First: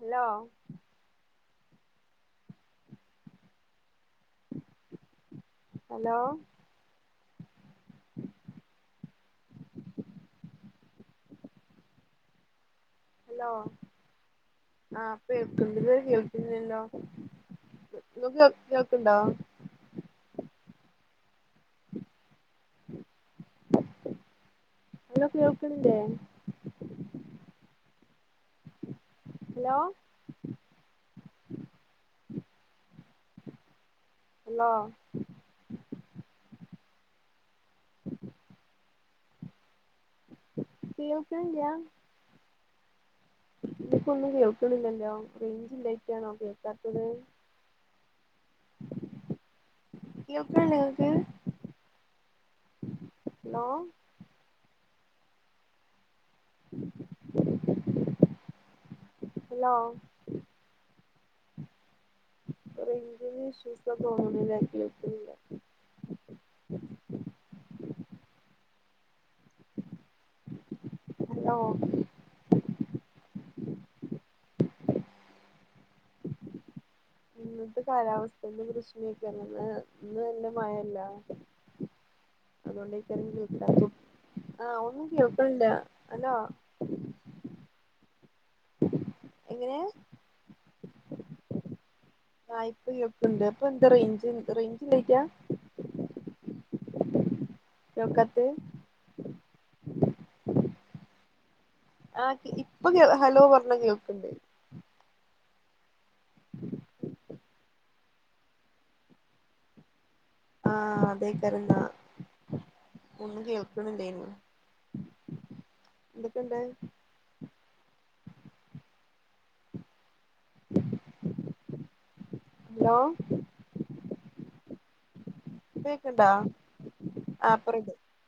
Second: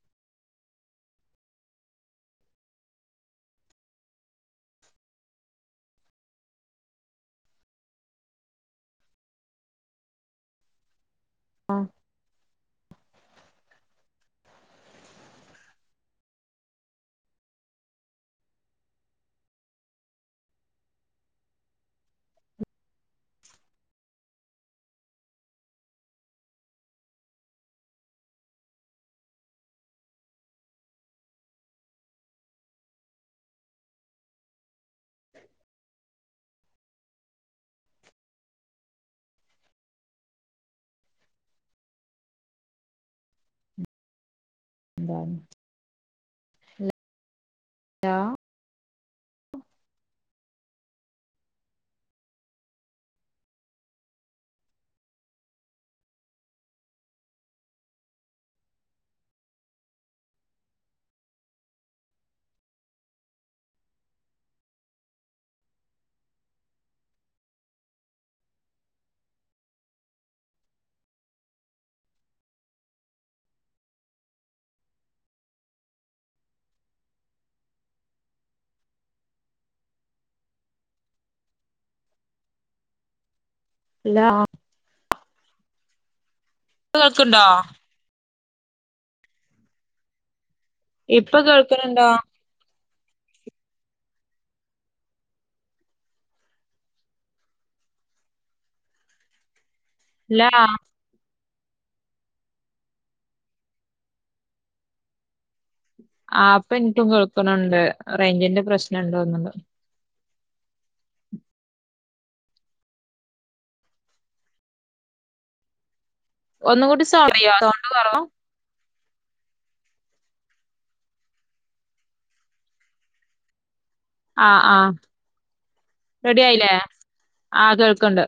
Hello hello ആഹ് hello ആഹ് പ്പേൾക്ക് ണ്ട് ഇത് വരെ കേൾക്കുന്ന് ല്ലല്ലോ [inaudible] കേൾക്ക് ണ്ടോ ങ്ങൾകേൾക്കുന്നില്ലേ ഹലോ ഹലോ കേൾക്ക്ണില്ലാ ഇതിക്കൊന്നും കേൾക്ക്ണില്ലല്ലോ എന്താണ് റേഞ്ചില്ലായ്റ്റാണോ കേൾക്കാത്തത് ലോ കേൾക്കിണില്ലെങ്ങക്ക് ഹലോ ഹലോ റേയ്ഞ്ചിന്റെ ഇഷ്യൂസാ തോന്നുണുലെ കേൾക്കിണില്ല ഹലോ ഇന്നത്തെ കാലാവസ്ഥന്റെ പ്രശ്ണേക്കാരം ന്ന് ഇന്ന് നല്ല മഴല്ലെ അതോണ്ടേക്കാരം കേക്കാത്തു ലാ ആഹ് ഒന്നും കേൾക്ക്ണില്ല ഹലോ പ്പൊ കേൾക്ക്ണ്ടോ എങ്ങനേ ഇപ്പൊ കേൾക്ക്ണണ്ടോ ആഹാ ഇപ്പം കേൾക്ക്ണ്ട് അപ്പൊ എന്താ റേയ്ഞ്ച് റേയ്ഞ്ചില്ലായിറ്റാ. കേൾക്കാത്തെ ലോ ആഹ് ഇപ്പൊ കേ ഹലോ പറഞ്ഞാ കേൾക്കണ്ട്. ആഹ് അപ്പം എനിക്കും കേൾക്ക്ണ്ണ്ണ്ട് റേഞ്ചിന്റെ പ്രശ്ണംണ്ടോന്ന്ണ്ട് ആഹ് അതേക്കാരംന്നാ. ഒന്നും കേൾക്ക്ണ് ഇണ്ടേയിര്ന്നു. ഒന്നുംകൂടി [unintelligible] റൗണ്ട് [unintelligible] ഹലോ. ആഹ് ആഹ് ഇപ്പ കേക്ക്ണ്ടോ റെഡി ആയില്ലേ ഇപ്പൊ ആഹ് റെഡി കേൾക്ക്ണ്ട്.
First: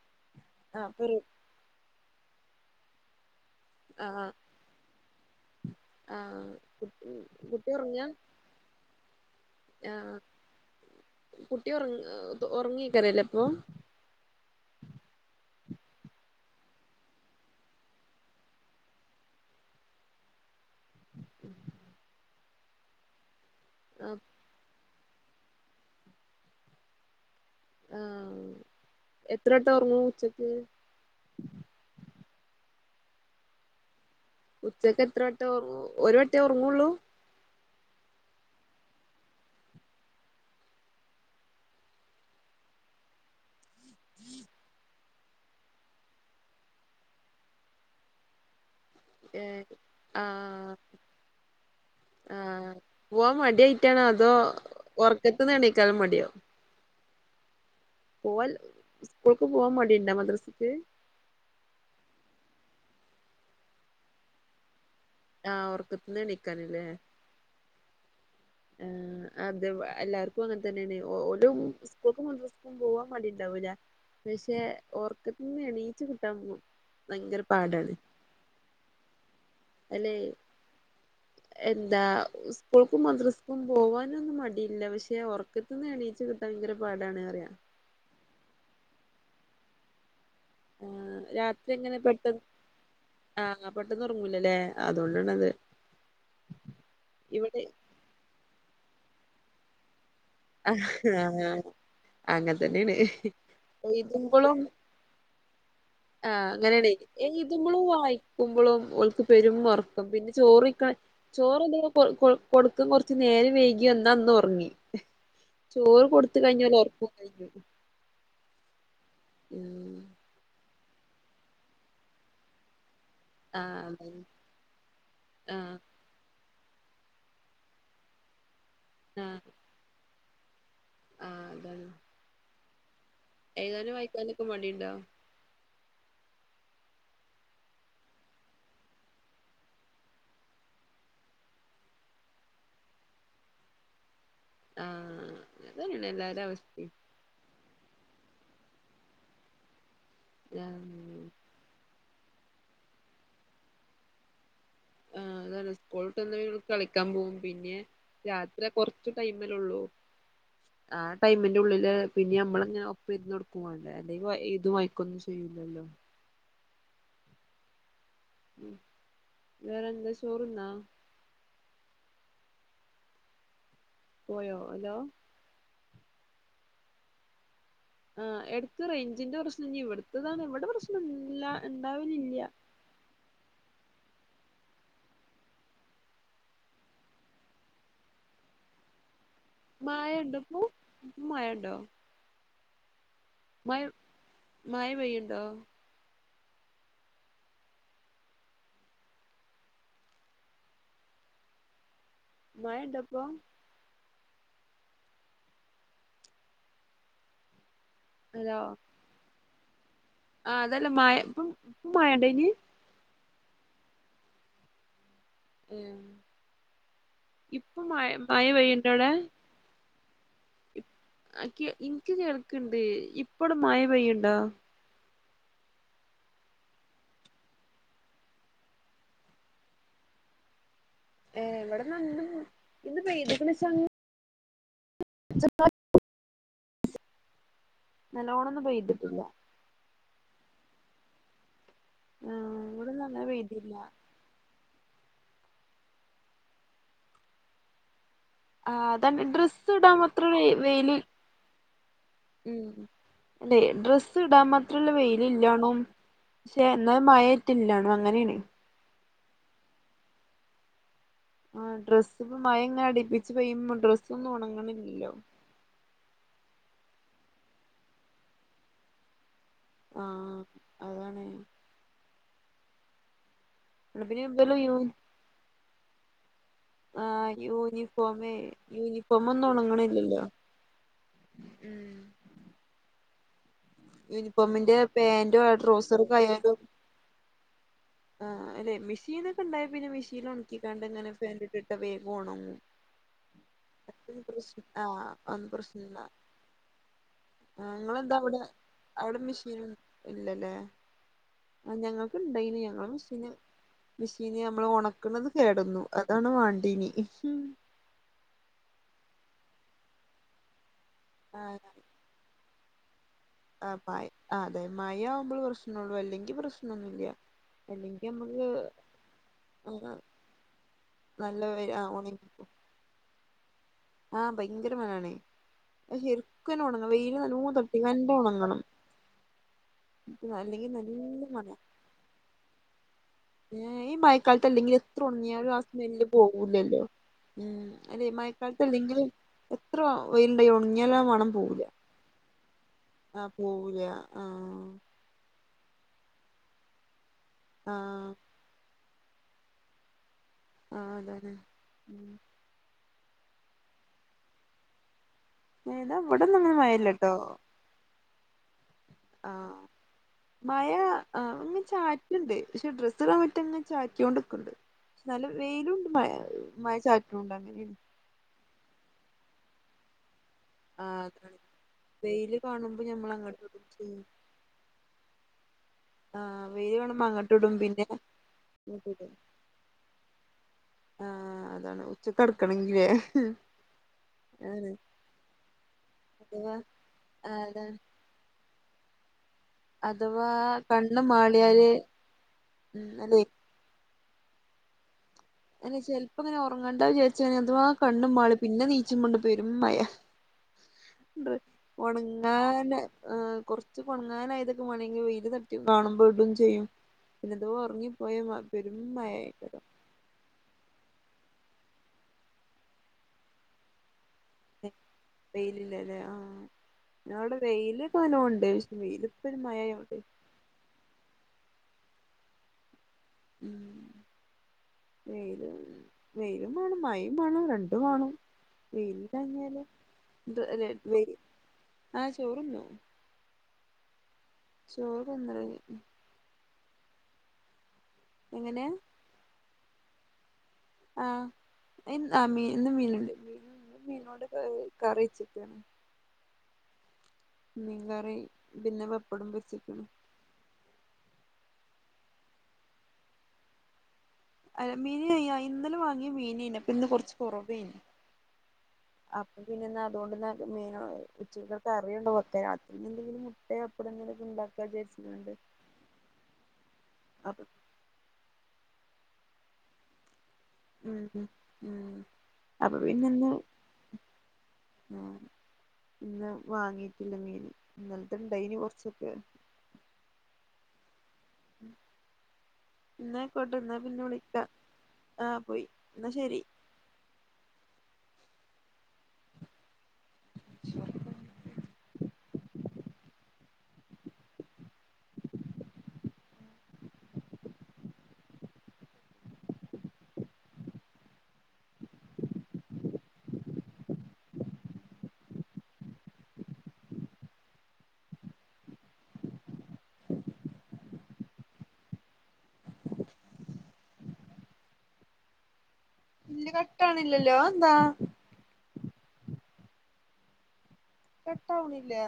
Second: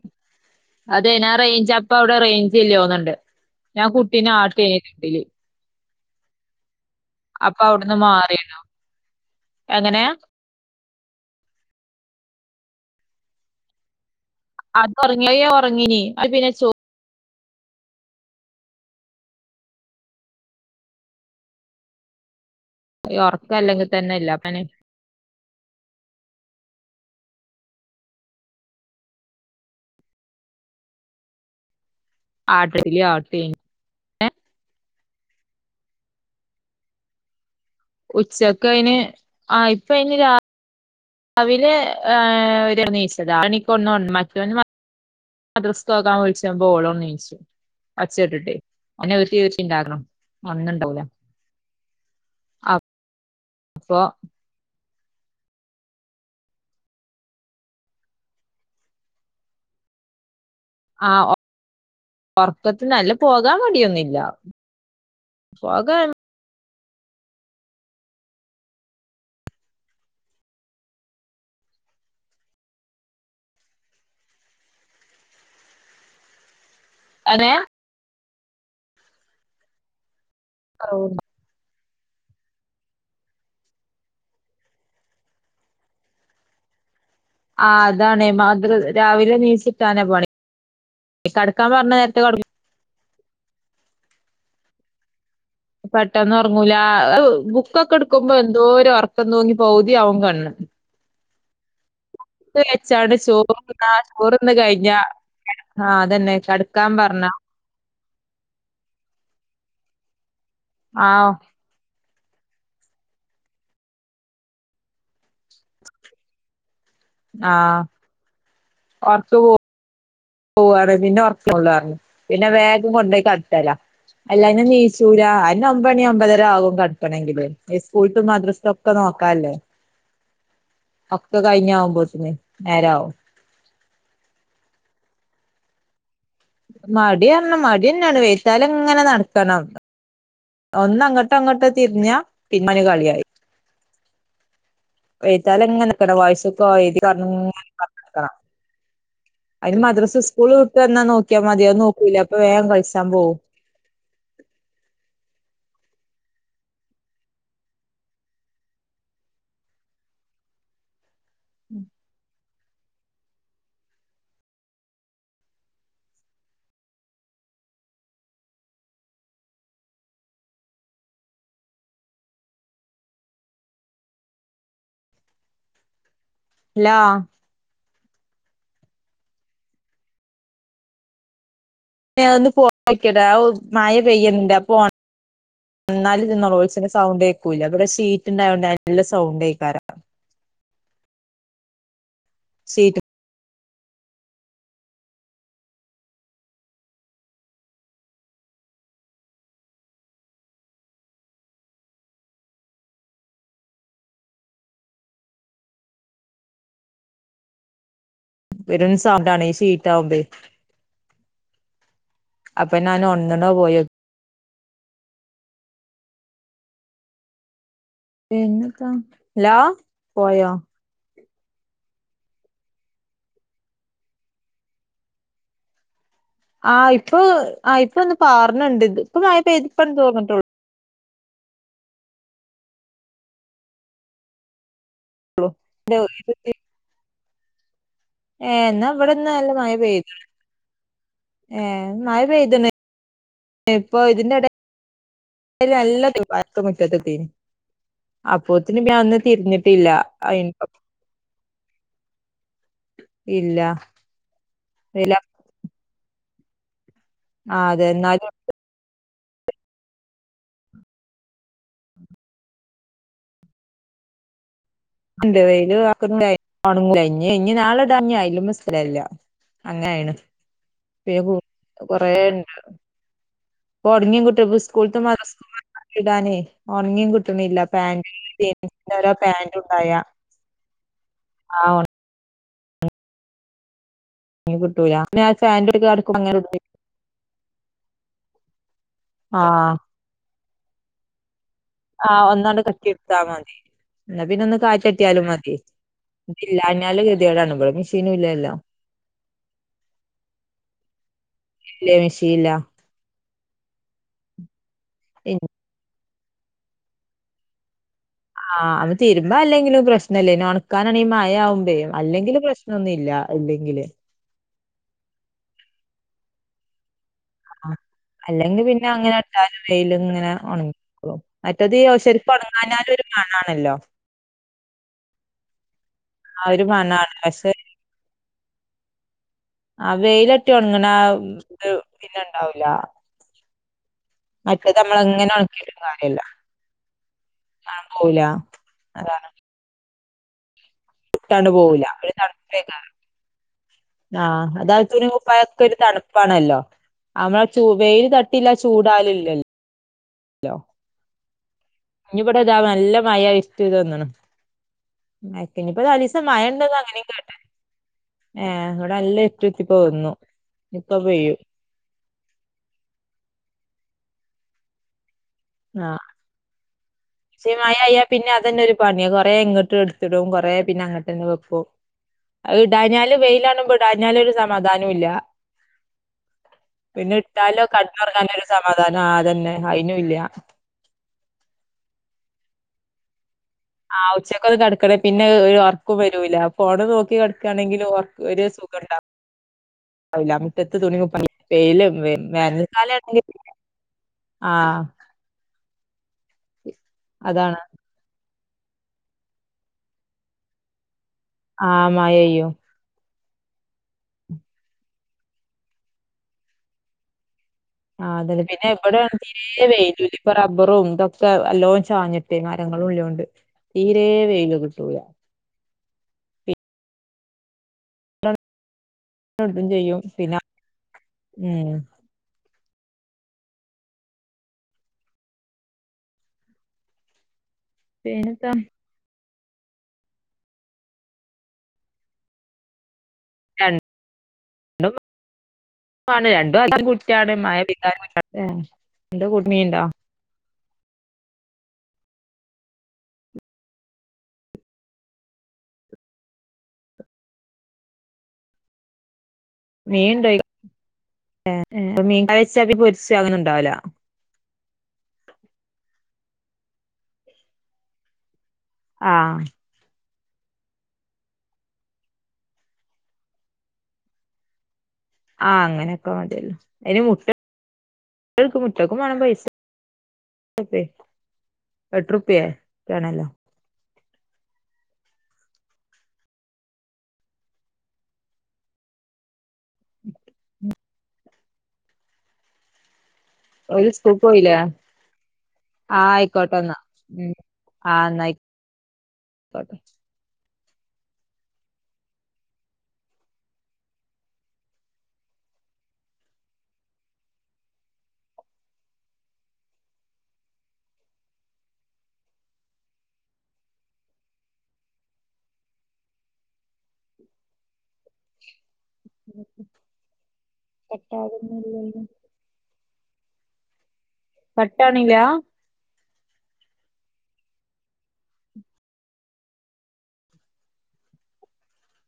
ആഹ് ഇപ്പൊ അതെ റെഡി ഞാ റെയ്ഞ്ച് അപ്പം അവിടെ റേഞ്ച് ഇല്ലോന്ന്ണ്ട് ഞാൻ ആഹ് കുട്ടിനെ ആട്ടെയ്നി [unintelligible] ആഹ് കുട്ടി അപ്പൊ കുട്ടി അവിടുന്ന് ഉറങ്ങാ. മാറിയതാ എങ്ങനെ ആഹ് ഹാ കുട്ടി ഉറ ഉറങ്ങേക്കാരല്ലേ ഇപ്പൊ. അത് ഉറങ്ങിയ ഉറങ്ങീനി അത് പിന്നെ [unintelligible] ഉം ഈ ഉറക്കം അല്ലെങ്കിൽ തന്നെ ആഹ് ഇല്ല [unintelligible] ആഹ് എത്ര വട്ടം ഒറങ്ങും ഉച്ചക്ക്. [unintelligible] [unintelligible] ഏഹ് ഉച്ചക്ക് എത്ര വട്ടം ഒരു വട്ടേ ഉറങ്ങുള്ളൂ. ഉച്ചക്ക് അയിന് ആ ഇപ്പം അയിന് രാ വിലെ ഏ ഒരുവട്ടം നീച്ചതാ ആറണിക്ക് ഒണന്ന് ഒണ് മറ്റോന് മ ദ്രസ്ക്ക് പോകാൻ വിള്ച്ചപോ ഓളുംന്നീച്ചു ഒച്ചേട്ടിട്ടേ. ഓനെ ഉര്ട്ടി ഏഹ് ഉര്ട്ടിണ്ടാക്കണം ആഹ് ഒണ്ന്ന്ണ്ടാകുല ആഹ് പോവാൻ മടി അപ്പൊ ആയിട്ടാണോ അതോ ഒറ്ക്കത്തിന്നെണീക്കാൻ മടിയോ. പോവാൽ സ്കൂൾക്ക് പോവാൻ മടിയുണ്ടാ മദ്രസക്ക്. ആഹ് ഒ ഒറ്ക്കത്തിന്ന് അല്ല പോകാൻ മടിയൊന്നില്ല ആഹ് ഉർക്കത്തിന്ന് എണിക്കാനല്ലേ. ആഹ് അത് എല്ലാർക്കും അങ്ങനെ തന്നെയാണ് ഓലും സ്കൂൾക്കും മദ്രസ്ക്കും പോവാൻ മടി ഉണ്ടാവൂല. പക്ഷെ ഒർക്കത്തിന്ന് എണീച്ച് കിട്ടാൻ പോ ഭയങ്കര അനെ പാടാണ്. അല്ലെ. [unintelligible] എന്താ സ്കൂൾക്കും മദ്രസ്ക്കും പോവാനൊന്നും മടിയില്ല പഷെ ഒർ ക്കതിന്ന് എണീചുകിട്ടൻ ഭയങ്ക പാടാണ്റിയാ ആഹ് അതാണേ മാതൃ രാവിലെ നീച്ചിട്ടന്നെ പണി കടക്കാൻ രാത്രി പറഞ്ഞ എങ്ങനെ നേരത്തെ പെട്ടെന്ന് കടക്കൂലാ ആഹ് പെട്ടെന്ന് ഉറങ്ങൂലല്ലേ അതുകൊണ്ടാണ്ത്. പെട്ടന്ന ഉറങ്ങൂല ബുക്കൊക്കെ എടുക്കുമ്പോ എന്തോ ഒരു ഉറക്കന്ന തോങ്ങി പോതിയാവും കണ്ണ്. ആഹ് അങ്ങഅങ്ങനെ ബുക്ക് തന്നെയാണ് വെച്ചാണ്ട് ചോറ്ന്നാ ചോറ്ന്ന് എയ്തുമ്പുളും. കഴിഞ്ഞാ അതന്നെ ആഹ് അങ്ങനെണ് കടക്കാൻ പറഞ്ഞ എയ് തുമ്പളും വായിക്കുമ്പോളും ഓല്ക്ക് പെരും ഒറക്കും പിന്നെ ചോറ് ചോറോയിക്കാൻ ആഹ് ചോറെന്തെങ്കിലും. കൊ കൊ കൊടുക്കും കൊറച്ച നേരം വൈകി വന്ന അന്ന് ഉറങ്ങി ചോറ് കൊടുത്ത് കഴിഞ്ഞാൽ ഒറക്കും. ആഹ് ഉം [unintelligible] പോവാണ് പിന്നെ ഉറക്കള്ളു പിന്നെ വേഗം കൊണ്ട കട് ആ അല്ല അതാണ് അല്ലാന്നാ നീച്ചൂര ആ അന്നെ ഒമ്പണി അമ്പതര ആകും കട് ക്കണെങ്കില് ഈ സ്കൂള്ത്തും മദ്രസത്തൊക്കെ ആ നോക്കാല്ലേ. ആ ഒക്കെ കഴിഞ്ഞ ആഉമ്പോതിന് നേരവും. ഏതാനും വായിക്കാനൊക്കെ മടിയുണ്ടോ മടി പറണം മടിന്നെയാണ് വെയ്ത്താല എങ്ങനെ നടക്കണം ഒന്ന് അങ്ങോട്ടോ അങ്ങോട്ട് തിരിഞ്ഞ പിന്മാന കളിയായി ആഹ് അതാണ് എല്ലാരും അവസ്ഥയും പറഞ് നോക്കണം അതിന് മദ്രസ് സ്കൂള് ആ വിട്ട് തന്നാ നോക്കി ഒിക്കാ മതിയന്ന് നോക്കൂല അപ്പൊ വേം കഴിച്ചാൻ പോവും ആഹ് അതാണ് സ്കൂളട്ടന്നവക്ക് കളിക്കാൻ പോകും പിന്നെ രാത്രിയ കൊറച്ച ടൈമല്ലള്ളൂ ആ ടൈമിന്റെ ഉള്ളില് പിന്നെ നമ്മളങ്ങനെ ഒപ്പ് പെരന്നൊടുക്കുവാണ്ടേ അല്ലെങ്കിവാ എയ്തും വായക്കൊന്നും ചെയ്യില്ലല്ലോ ഉ വേറെ എന്ത ചോറുന്നാ പോയോ ഹലോ ഹലോ ആഹ് എടുക്ക് റേഞ്ചിന്റെ പ്രശ്നം ഇഞ് ഇവിടുത്തതാണ് എവിടെ പ്രശ്ന ഇല്ല ഞ ഇണ്ടാവലില്ല ഒന്ന് പോ വക്കടാ മായ പെയ്യണ്ട അപ്പൊ എന്നാലുത് ന്നൊലോചിന്റെ സൗണ്ട് ഏക്കൂല്ല ഇവിടെഷീറ്റ് ഉണ്ടായോണ്ട് നല്ല സൗണ്ട് ആക്കാ മായ ഉണ്ട് പൂ മയണ്ടോ സീറ്റ് മഴ മയ വയ്യുണ്ടോ മഴണ്ടപ്പോ പെരും സൗണ്ട് ആണ് ഈഷീറ്റാവുമ്പേ ആഹ് അതല്ലെ മായ ഇപ്പം മായണ്ടഇന് അപ്പൊ ഞാൻ ഒന്നണോ പോയ ഇപ്പൊ മഴ മഴ പെയ്യണ്ടോടെ ലോ പോയോ ഇക്ക് ഇനിക്ക് കേൾക്ണ്ട് ഇപ്പട മഴ പെയ്യുണ്ടോ ആഹ് ഇപ്പൊ അഹ് ഇപ്പൊന്ന് പാർണ്ണ്ട് ഇത് ഇപ്പൊ നായ പേതിപ്പന്ന് തോന്നിട്ടോുള്ളൂ ഏഹ് എവിടെന്നും ഇത് പെയതിക്ക [unintelligible] ഏഹ് നല്ലോണൊന്നും എന്നാ പെയ്തിട്ടില്ല ഇവിട്ന്ന് നല്ല മഴ പെയ്ത്. ഏഹ് മഴ ആഹ് പെയ്തിന് ഇവിടൊന്നും അങ്ങനെ പെയ്തില്ല ഇപ്പൊ ഇതിന്റെടെ [unintelligible] [unintelligible] മുറ്റത്തെത്തേനി. ആഹ് അതന്നെ ഡ്രസ്സ് തിരിഞ്ഞിട്ടില്ല ഇടാ മാത്ര വെ വെയില്. ഉം ഇല്ല അല്ലെ ഡ്രസ്സ് ഇടാൻ മാത്രള്ള വെയില വെയിലി വേണം പക്ഷെ എന്നാൽ ആഹ് അതെ മഴേറ്റില്ലണോ എന്നാലും അങ്ങെനേണ്. ആഹ് ഡ്രസ് ഇപ്പ മഴ ഇങ്ങനെ അടിപ്പിച്ച് പെയ്യുമ്പ ഡ്രസ് ഒന്നും ഒണങ്ങണില്ലല്ലോ. [unintelligible] ഒണങ്ങൂല ഇഞ്ഞി ഇഞ്ഞി നാളിടാൻ ഇഞ്ഞി അയ്‌ലുമാ സ്ഥലില്ല. അങ്ങനേണ് ആഹ് പ് അതാണ് കു കൊറേ ഉണ്ട [unintelligible] പിന്നെ ഇവലെ കുട്ടിയക്ക് യൂ സ്കൂള്ത്ത [unintelligible] ഇടാനേ ഒണങ്ങീ ആഹ് കിട്ടുന്നില്ല പാന്റ് യൂണിഫോമേ [unintelligible] യൂണിഫോം ഒന്നും പാൻറ് ഉണങ്ങണില്ലല്ലോ ആഹ് ഉം ഒണങ്ങി യൂണിഫോമിന്റെ കിട്ടൂല പിന്നെ പാന്റ് ആ ഫാന്റെ ഉള്ളിൽ ട്രൗസർ ഒക്കെ കടക്കുമ്പോ അങ്ങനെ ആയാലും ഇടും ആ അല്ലെ മെഷീൻ ഒക്കെ ഉണ്ടായി ആഹ് പിന്നെ മെഷീൻ ഉണക്കിക്കാണ്ട്ങ്ങനെ പാന്റക്കെ ആഹ് ഒന്നാണ്ട് കറക്കി എടുത്താ മതി. എന്നാ [unintelligible] പിന്നെ ഒന്ന് പ്രശ്ന ആഹ് കാറ്റട്ടിയാലും [unintelligible] മതി പ്രശ്നല്ല. ഇല്ലാഞ്ഞാല് ഗതികേടാണ് ഇപ മെഷേനും ഇല്ലല്ലോ. അവ്ടെ മിഷേൻ ഇല്ലല്ലേ ആ ഇല്ലേ ഞങ്ങൾക്ക് മെഷീൻ ഇല്ല ഇണ്ടേയ്ന്യ. ആ മിഷിന് മിഷീന് നമ്മള് ഒണക്കണത് കേടന്നു അതാണ് വാണ്ടിനി. ആഹ് അവത് തീരുമ്പോ അല്ലെങ്കിലും പ്രശ്നല്ലേ ഇനി ഒണക്കാനാണെങ്കി ആഹ് മഴയാവുമ്പേ അല്ലങ്കിലും പ്രശ് നൊന്നില്ല ആഹ് ഇല്ലങ്കില്. മഴ ആഹ് ആതെ മയ ആവുമ്പോള് പ്രശ്നൊള്ളു അല്ലെങ്കി പ്രശ്നൊന്നൂല്യ. ആ അല്ലെങ്കി നമ്മക്ക് അല്ലെങ്കി പിന്ന അങ്ങനെട്ടാലും വെയ്ല് ഇങ്ങനെ ഒണങ്ങി കോളും. നല്ല മറ്റത് ആഹ് ശരിക്ക്‌ ഒന്നങ്ങാഞ്ഞാലുരു മണാണല്ലോ. ആ ഭയങ്കര മണാണ്. ആ ഒരു ശരിക്കൊനെ ഒണങ്ങണം മണാണ്. വെയില് നല്ലോം പക്ഷെ തട്ടികാണ്ട് ഒണങ്ങണം. ആ വെയിലട്ടി അല്ലെങ്കി ഒണങ്ങ ആ നല്ല മണ ഇത് പിന്നെ ഇണ്ടാവുല. ഏഹ് ഈ മഴക്കാലത്തല്ലെങ്കില് എത്ര ഒണങ്ങിയാലും ആ ഒണക്കിയിട്ടും സ്മെല്ല് കാര്യല്ല. പോവൂലല്ലോ. ഉം മണം അല്ലെ പോവൂല. മഴക്കാലത്തല്ലെങ്കിലും അതാണ് എത്ര വെയില്ണ്ടായി ഒണങ്ങിയാലാ ആ മണ ട്ടാണ്ട് പോവൂല്ല പിന്ന [unintelligible] ആ പോവൂല. ആ ആഹ് അതായിട്ടൊരു [unintelligible] ക്കെരു തണുപ്പാണല്ലോ നമ്മള ച്ചു ആ വെയില് തട്ട് ട്ടില്ല ചൂടാലുംലില്ല ആഹ് അതന്നെ. ഉം ഇപ്പോതാ നല്ല മഴ [unintelligible] തോന്നണു. മഴ കിഞ്ഞിപ്പം ഏതാ നാലിസം ഇവിടൊന്നും അങ്ങനെ മഴണ്ട്ന്ന അങ്ങനിം മഴല്ലട്ടോ കേട്ടെ. ഏഹ് ഇവടെ നല്ല ആ ഇര്ട്ടി ഇര്ട്ടി പ്പോവുന്നു. മഴ ഇപ്പ ആ പെയ്യും. ഇങ്ങനെ ചാറ്റ്ണ്ട് പക്ഷെ ഡ്രസിടാൻ പറ്റിയങ്ങാ ചാറ്റിയോണ്ട്ക്ക്ണ്ട്. നല്ല വെയിലുണ്ട് ആഹ് മഴ മഴ ചായ്ക്കുണുണ്ട് പക്ഷെ അങ്ങനേണ്. മഴയായ പിന്നെ അതന്നെരു പണിയ കൊറെ ഇങ്ങട്ട് ഇട്ത്ടും കൊറെ പിന്നെ ആ അങ്ങട്ടന്നെ അതാണ് വെക്കും. വെയില് അത് കാണുമ്പോ ഞമ്മൾ ഇടാഞ്ഞാല് അങ്ങോട്ടിടും വെയിലാണുമ്പോ ചെയ്യും ഇടാഞ്ഞാലൊരു സമാധാനുല്ല. ആ വെയില് കാണുമ്പോ പിന്നെ അങ്ങോട്ടിടും ഇട്ടാലോ പിന്നെ കട്ന്നൊർങ്ങാനൊരു സമാധാനൊ ഇങ്ങോട്ടിടും ആഹ് അതന്നെ അയിനുല്ല. ആഹ് അതാണ് ഉച്ചക്ക് കെട്ക്ക്‌ണെങ്കില്ലേ. ആഹ് ഉച്ചക്കൊന്ന് കെടക്കണേ പിന്നെ ഏ ഒരു ഒർക്കു വരൂല, അഥവാ ഫോണ് നോക്കി ആ അതാ കെടക്കാണെങ്കിലു ഒർക് ഒര്, സുഖണ്ട അഥവാ അല്ല മുറ്റത്ത് കണ്ണ് തുണികുപ്പാങ്കി മാളിയാല് വെയില് വെ ഉം അല്ലെ വേനൽക്കാലണെങ്കി ആ. ല്ല ചെലപ്പോങ്ങനെ ഉറങ്ങാണ്ടാചാരിച്ച അതാണ് അധവകണ്ണ്മാളി പിന്നെനീച്ചുമ്പണ്ട് പെരും മയ. ഡ്ര് ആ മഴ പെയ്യും ഒണങ്ങാന്- അഹ് കുറച്ചോ കൊണങ്ങാനായതൊക്കെഒണങ്ങി വെയിൽ തട്ടി കാണുമ്പോ ഇടുംചെയ്യും. പിന്നെതോ ഉറങ്ങിപ്പോയെവപെരും മയെകാരം. പെയ്യ്തൂല്- ഇപ്പോറബ്ബറും ഇതൊക്കെഅല്ലോ ചാഞ്ഞട്ട് മരങ്ങളുല്ലോണ്ട് തീരെ വെയില് കിട്ടൂല. വെയിലില്ലല്ലെ ആഹ് [unintelligible] ന്തോടെടെ വെയിപ്പോ നല്ലൊൺണ്ട് വെയിപ്പൊ പിന്നെ ഇടും മയയുണ്ട്. ചെയ്യും പിന്നെ ഉം. ഉം വെയിലും വെയിലുമാണം മയിംമാണം രണ്ടു ത് മണം പിന്നെത്താ വെയിൽ- തങ്ങെല് ത് വെ വെയി അഹ് ചോറുണ്ടു- ചോറ്ന്നലെഴിഞ്. റ്റാണ് രണ്ടുഅതുംകുറ്റാണ് മഴപെയ്താലുകുറ്റണ് എങ്ങനെ [unintelligible] ആഹ് ഇന്നമീന് ന്ന്മീന്ണ്ട് മീനോട് കറി കറിച്ചിക്കാ മീൻകറി പിന്നെപപ്പടും പൊരിച്ച്ക്ക മീൻണ്ടയ് ഏഹ് എഹ് മീൻ കറിച്ചപൊരിച്ച അങ്ങനെണ്ടാവൂല. അയ് മീന്യാ ഇന്നലെവാങ്ങിയ മീനേന്പ്പൊ ഇന്ന് കൊർച്ച്കുറവേഞ്ഞു. ആഹ് അപ്പൊപിന്നെന്ന അതൊണ്ട്ന്ന മീനൊ ഉച്ചകതെറിയ്ണ്ട് ത്ത് രാത്രിക്ക്ഞ്ഞ് മുട്ടെപ്പടങ്ങൊക്കെണ്ടാക്കാരിച്ച്. ആഹ് അങ്ങനെയൊക്കമതിയല്ലോ അതിന് മുട്ട അപ്പൊ മുട്ടക്കുംമാണം പൈസ ഉം ഉം ഉം എട്ടുറുപ്യേ റ്റാണല്ലോ അപ്പൊപിന്നെന്താ അഹ്. ഇന്ന് വാങ്ങീട്ടില്ല മീന് ഇന്നൽത്ത്ഇണ്ടയിന് കൊർച്ചൊക്കെ [inaudible] ഉം. ഇന്നയിക്കോട്ടെ ന്ന ഓല് പിന്നെ സ്കൂൾക്ക് വിളിക്കാ പോയില്ലേ ആഹ് പോയി ആഹ് ന്നശരി. ആയിക്കോട്ടെ എന്നാ ഉം ആഹ് ന്നായിക്കൊട്ടേ [unintelligible] [unintelligible] തെറ്റായിതൊന്നുല്ലല്ലോ. പട്ടാണീല ഇല്ല് കട്ടാണില്ലല്ലോ അത് എന്താ? കട്ടാവണില്ല.